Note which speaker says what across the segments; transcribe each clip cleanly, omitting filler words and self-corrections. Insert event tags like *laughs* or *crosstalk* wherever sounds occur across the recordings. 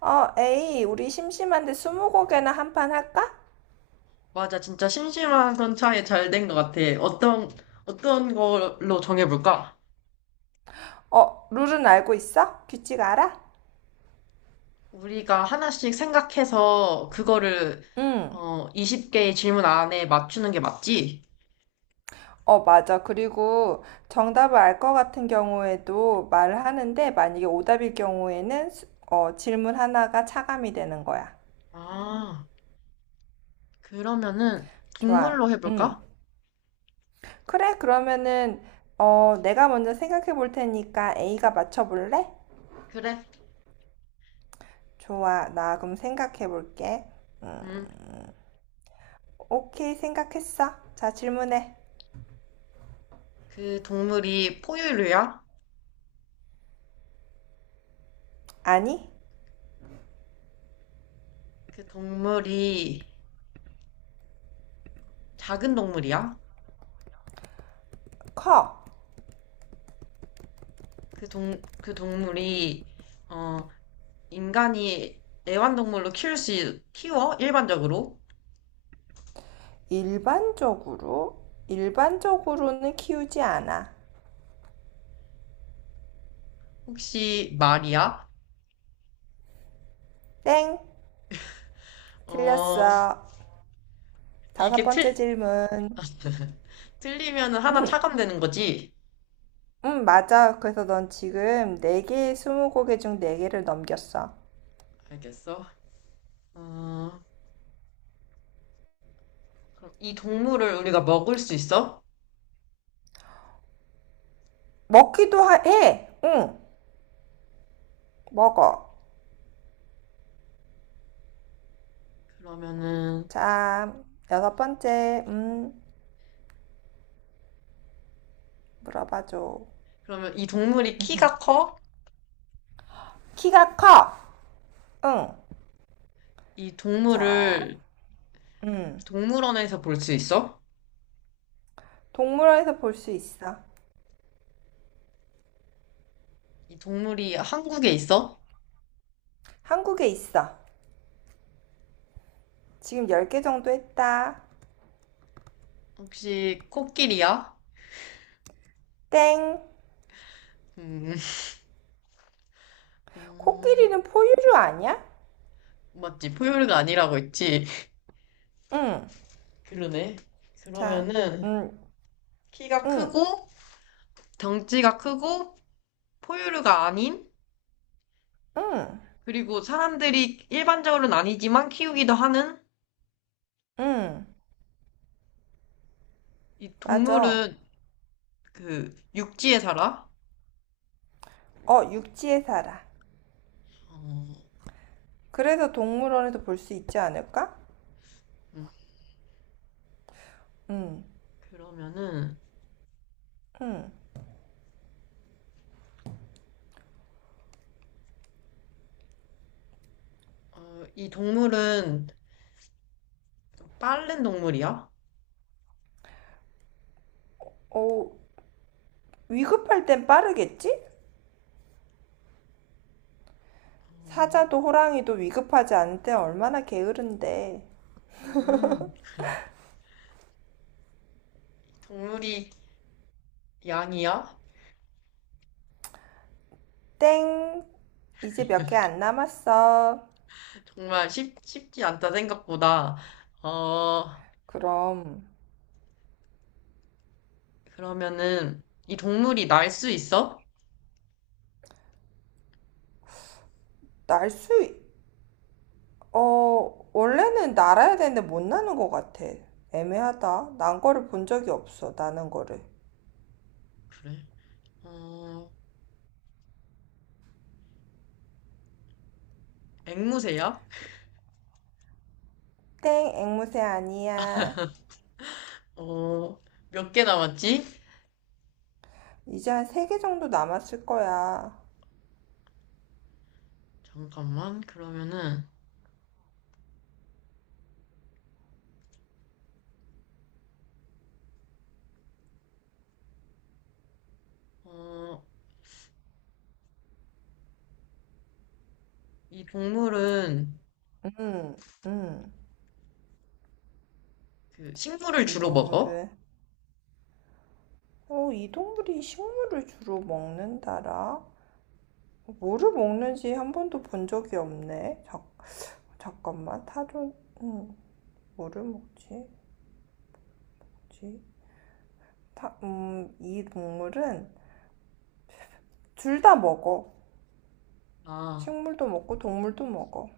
Speaker 1: 에이, 우리 심심한데 스무고개나 한 판 할까?
Speaker 2: 맞아. 진짜 심심한 선차에 잘 된 것 같아. 어떤 걸로 정해볼까?
Speaker 1: 룰은 알고 있어? 규칙 알아?
Speaker 2: 우리가 하나씩 생각해서 그거를,
Speaker 1: 응.
Speaker 2: 어, 20개의 질문 안에 맞추는 게 맞지?
Speaker 1: 맞아. 그리고 정답을 알 것 같은 경우에도 말을 하는데 만약에 오답일 경우에는 질문 하나가 차감이 되는 거야.
Speaker 2: 아, 그러면은
Speaker 1: 좋아.
Speaker 2: 동물로
Speaker 1: 응.
Speaker 2: 해볼까?
Speaker 1: 그래, 그러면은 내가 먼저 생각해 볼 테니까 A가 맞춰 볼래?
Speaker 2: 그래.
Speaker 1: 좋아. 나 그럼 생각해 볼게. 음,
Speaker 2: 음,
Speaker 1: 오케이, 생각했어. 자, 질문해.
Speaker 2: 그 동물이 포유류야?
Speaker 1: 아니,
Speaker 2: 그 동물이 작은 동물이야?
Speaker 1: 커.
Speaker 2: 그 동물이, 어, 인간이 애완동물로 키워? 일반적으로?
Speaker 1: 일반적으로? 일반적으로는 키우지 않아.
Speaker 2: 혹시 말이야?
Speaker 1: 땡!
Speaker 2: 어,
Speaker 1: 틀렸어. 다섯
Speaker 2: 이게 틀,
Speaker 1: 번째 질문.
Speaker 2: *laughs* 틀리면 하나 차감되는 거지?
Speaker 1: 맞아. 그래서 넌 지금 네개의 스무고개 중 네개를 넘겼어.
Speaker 2: 알겠어. 어, 그럼 이 동물을 우리가 먹을 수 있어?
Speaker 1: 먹기도 해! 응, 먹어.
Speaker 2: 그러면은,
Speaker 1: 자, 여섯 번째. 물어봐줘.
Speaker 2: 그러면 이 동물이 키가
Speaker 1: *laughs*
Speaker 2: 커?
Speaker 1: 키가 커! 응.
Speaker 2: 이
Speaker 1: 자,
Speaker 2: 동물을
Speaker 1: 음.
Speaker 2: 동물원에서 볼 수 있어?
Speaker 1: 동물원에서 볼 수 있어.
Speaker 2: 이 동물이 한국에 있어?
Speaker 1: 한국에 있어. 지금 열 개 정도 했다.
Speaker 2: 혹시 코끼리야?
Speaker 1: 땡!
Speaker 2: 음, *laughs* 음,
Speaker 1: 코끼리는 포유류 아니야?
Speaker 2: 맞지. 포유류가 아니라고 했지.
Speaker 1: 응.
Speaker 2: 그러네.
Speaker 1: 자,
Speaker 2: 그러면은,
Speaker 1: 응,
Speaker 2: 키가
Speaker 1: 응,
Speaker 2: 크고, 덩치가 크고, 포유류가 아닌
Speaker 1: 응,
Speaker 2: 그리고 사람들이 일반적으로는 아니지만 키우기도 하는
Speaker 1: 응.
Speaker 2: 이
Speaker 1: 맞아.
Speaker 2: 동물은 그 육지에 살아.
Speaker 1: 어, 육지에 살아.
Speaker 2: 어,
Speaker 1: 그래서 동물원에서 볼 수 있지 않을까?
Speaker 2: 음,
Speaker 1: 응,
Speaker 2: 그러면은
Speaker 1: 응.
Speaker 2: 어, 이 동물은 좀 빠른 동물이야?
Speaker 1: 어, 위급할 땐 빠르겠지?
Speaker 2: 어,
Speaker 1: 사자도 호랑이도 위급하지 않을 때 얼마나 게으른데.
Speaker 2: 음, 이 동물이 양이야?
Speaker 1: 땡. 이제 몇 개 안 남았어.
Speaker 2: 정말 쉽지 않다 생각보다. 어,
Speaker 1: 그럼,
Speaker 2: 그러면은 이 동물이 날 수 있어?
Speaker 1: 날수 원래는 날아야 되는데 못 나는 것 같아. 애매하다. 난 거를 본 적이 없어, 나는 거를.
Speaker 2: 그래. 어, 앵무새야?
Speaker 1: 땡, 앵무새 아니야.
Speaker 2: 어, 몇 개 남았지?
Speaker 1: 이제 한 세 개 정도 남았을 거야.
Speaker 2: 잠깐만. 그러면은 어, 이 동물은
Speaker 1: 음, 음,
Speaker 2: 그 식물을
Speaker 1: 이
Speaker 2: 주로 먹어?
Speaker 1: 동물을. 이 동물이 식물을 주로 먹는다라? 뭐를 먹는지 한 번도 본 적이 없네. 자, 잠깐만, 타조, 음, 뭐를 먹지? 뭐지? 이 동물은 둘 다 먹어.
Speaker 2: 아,
Speaker 1: 식물도 먹고 동물도 먹어.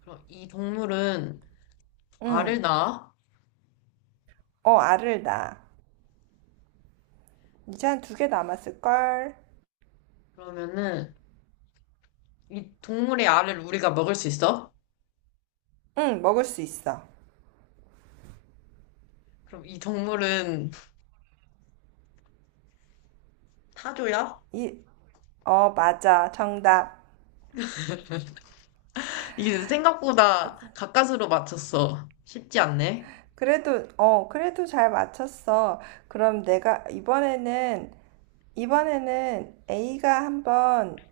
Speaker 2: 그럼 이 동물은
Speaker 1: 응.
Speaker 2: 알을 낳아?
Speaker 1: 어, 알을 낳아. 이제 한 두 개 남았을걸?
Speaker 2: 그러면은 이 동물의 알을 우리가 먹을 수 있어?
Speaker 1: 응, 먹을 수 있어.
Speaker 2: 그럼 이 동물은 타조야?
Speaker 1: 이, 어, 맞아. 정답.
Speaker 2: 이게 생각보다 가까스로 맞췄어. 쉽지 않네.
Speaker 1: 그래도 잘 맞췄어. 그럼 내가 이번에는, 이번에는 A가 한번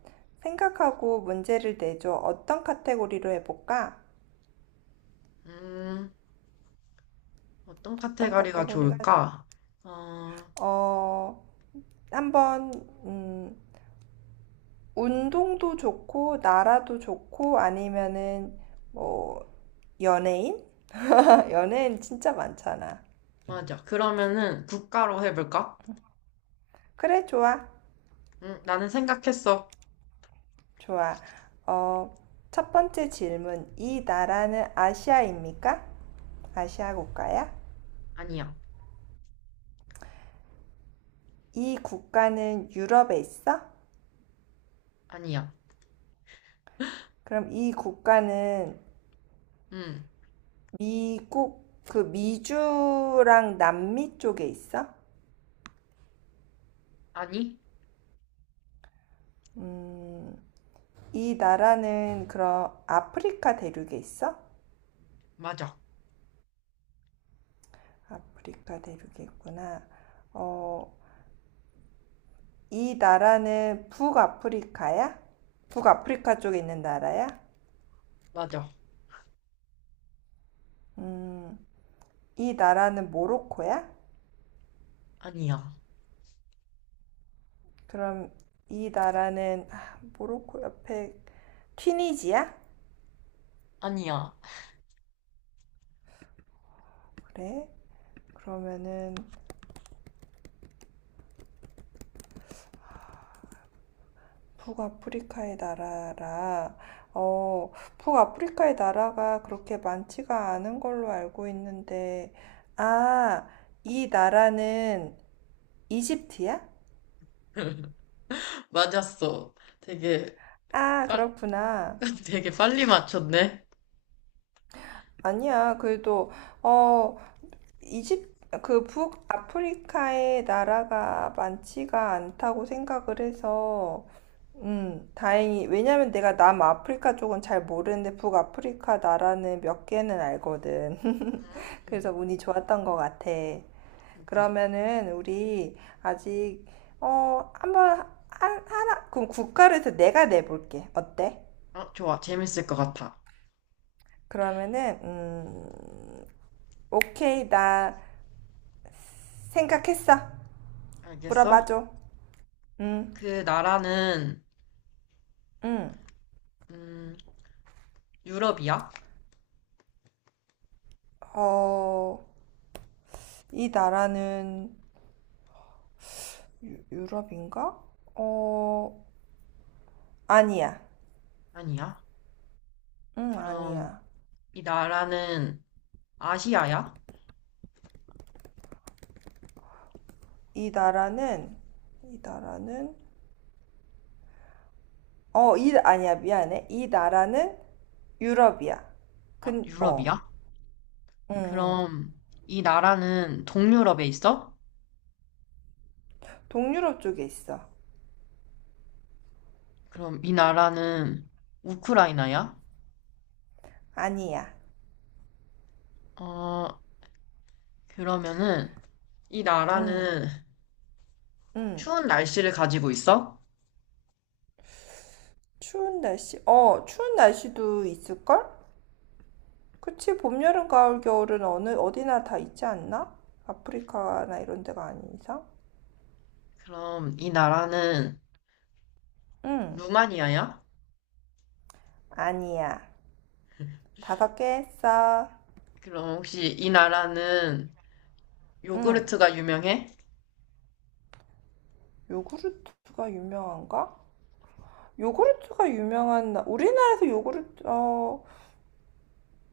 Speaker 1: 생각하고 문제를 내줘. 어떤 카테고리로 해볼까?
Speaker 2: 음, 어떤
Speaker 1: 어떤
Speaker 2: 카테고리가
Speaker 1: 카테고리가,
Speaker 2: 좋을까? 어,
Speaker 1: 어, 한번, 음, 운동도 좋고, 나라도 좋고, 아니면은 뭐 연예인? *laughs* 연예인 진짜 많잖아.
Speaker 2: 맞아. 그러면은 국가로 해볼까?
Speaker 1: 그래, 좋아.
Speaker 2: 나는 생각했어.
Speaker 1: 좋아. 어, 첫 번째 질문. 이 나라는 아시아입니까? 아시아 국가야?
Speaker 2: 아니야.
Speaker 1: 이 국가는 유럽에 있어?
Speaker 2: 아니야.
Speaker 1: 그럼 이 국가는
Speaker 2: 음.
Speaker 1: 미국, 그 미주랑 남미 쪽에 있어?
Speaker 2: 아니,
Speaker 1: 음, 이 나라는 그럼 아프리카 대륙에 있어?
Speaker 2: 맞아.
Speaker 1: 아프리카 대륙이구나. 어, 이 나라는 북아프리카야? 북아프리카 쪽에 있는 나라야?
Speaker 2: 맞아.
Speaker 1: 음, 이 나라는 모로코야?
Speaker 2: 아니야.
Speaker 1: 그럼 이 나라는 아, 모로코 옆에 튀니지야?
Speaker 2: 아니야.
Speaker 1: 그래? 그러면은 북아프리카의 나라라. 어, 북아프리카의 나라가 그렇게 많지가 않은 걸로 알고 있는데, 아, 이 나라는 이집트야?
Speaker 2: *laughs* 맞았어. 되게,
Speaker 1: 아,
Speaker 2: 빨,
Speaker 1: 그렇구나.
Speaker 2: *laughs* 되게 빨리 맞췄네.
Speaker 1: 아니야. 그래도 어, 이집 그 북아프리카의 나라가 많지가 않다고 생각을 해서 다행히 왜냐면 내가 남아프리카 쪽은 잘 모르는데 북아프리카 나라는 몇 개는 알거든. *laughs* 그래서
Speaker 2: 음,
Speaker 1: 운이 좋았던 것 같아.
Speaker 2: 그러니까.
Speaker 1: 그러면은 우리 아직 한번 하나 그럼 국가를 해서 내가 내볼게. 어때?
Speaker 2: 어, 좋아. 재밌을 것 같아.
Speaker 1: 그러면은 오케이, 나 생각했어.
Speaker 2: 알겠어?
Speaker 1: 물어봐줘. 응,
Speaker 2: 그 나라는,
Speaker 1: 응.
Speaker 2: 음, 유럽이야?
Speaker 1: 어, 이 나라는 유럽인가? 어, 아니야.
Speaker 2: 아니야.
Speaker 1: 응,
Speaker 2: 그럼,
Speaker 1: 아니야.
Speaker 2: 이 나라는 아시아야?
Speaker 1: 이 나라는, 이 나라는, 아니야, 미안해. 이 나라는 유럽이야.
Speaker 2: 아,
Speaker 1: 근, 어,
Speaker 2: 유럽이야?
Speaker 1: 응, 응.
Speaker 2: 그럼, 이 나라는 동유럽에 있어?
Speaker 1: 동유럽 쪽에 있어.
Speaker 2: 그럼 이 나라는 우크라이나야?
Speaker 1: 아니야.
Speaker 2: 어, 그러면은, 이
Speaker 1: 응,
Speaker 2: 나라는
Speaker 1: 응.
Speaker 2: 추운 날씨를 가지고 있어?
Speaker 1: 추운 날씨, 추운 날씨도 있을걸? 그치, 봄, 여름, 가을, 겨울은 어느, 어디나 다 있지 않나? 아프리카나 이런 데가 아닌 이상?
Speaker 2: 그럼 이 나라는
Speaker 1: 응,
Speaker 2: 루마니아야?
Speaker 1: 아니야. 다섯 개 했어.
Speaker 2: 그럼 혹시 이 나라는
Speaker 1: 응,
Speaker 2: 요구르트가 유명해?
Speaker 1: 요구르트가 유명한가? 요구르트가 유명한, 우리나라에서 요구르트,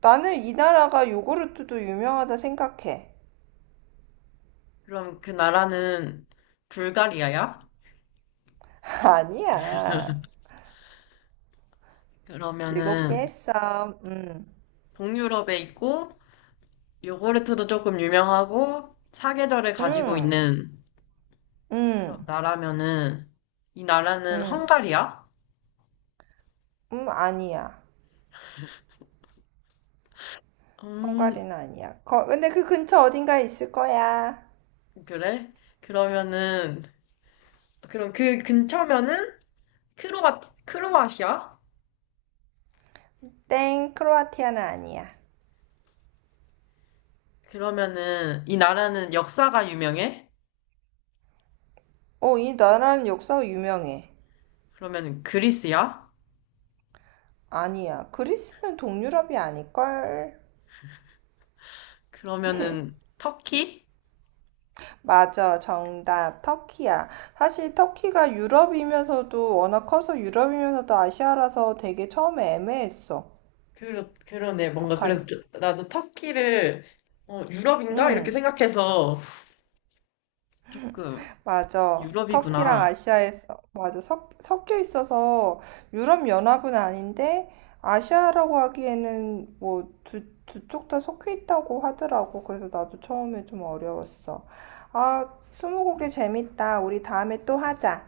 Speaker 1: 나는 이 나라가 요구르트도 유명하다 생각해.
Speaker 2: 그럼 그 나라는 불가리아야?
Speaker 1: *laughs* 아니야. 일곱
Speaker 2: 그러면은
Speaker 1: 개 했어. 응,
Speaker 2: 동유럽에 있고 요구르트도 조금 유명하고 사계절을 가지고
Speaker 1: 응,
Speaker 2: 있는 그런
Speaker 1: 응,
Speaker 2: 나라면은 이 나라는
Speaker 1: 응,
Speaker 2: 헝가리야?
Speaker 1: 응, 아니야.
Speaker 2: 음,
Speaker 1: 헝가리는 아니야. 근데 그 근처 어딘가에 있을 거야.
Speaker 2: 그래? 그러면은 그럼 그 근처면은 크로아 크로아시아?
Speaker 1: 땡, 크로아티아는 아니야.
Speaker 2: 그러면은 이 나라는 역사가 유명해?
Speaker 1: 이 나라는 역사가 유명해.
Speaker 2: 그러면 그리스야?
Speaker 1: 아니야. 그리스는 동유럽이 아닐걸?
Speaker 2: 그러면은 터키?
Speaker 1: 맞아. 정답. 터키야. 사실 터키가 유럽이면서도 워낙 커서 유럽이면서도 아시아라서 되게 처음에 애매했어.
Speaker 2: 그러네. 뭔가
Speaker 1: 답하기.
Speaker 2: 그래서 좀- 나도 터키를 어, 유럽인가? 이렇게
Speaker 1: 응.
Speaker 2: 생각해서 조금
Speaker 1: 맞아. 터키랑
Speaker 2: 유럽이구나.
Speaker 1: 아시아에서, 맞아. 섞, 여 있어서 유럽연합은 아닌데, 아시아라고 하기에는 뭐 두, 두 쪽 다 섞여 있다고 하더라고. 그래서 나도 처음에 좀 어려웠어. 아, 스무고개 재밌다. 우리 다음에 또 하자.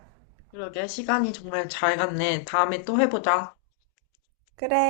Speaker 2: 그러게 시간이 정말 잘 갔네. 다음에 또 해보자.
Speaker 1: 그래.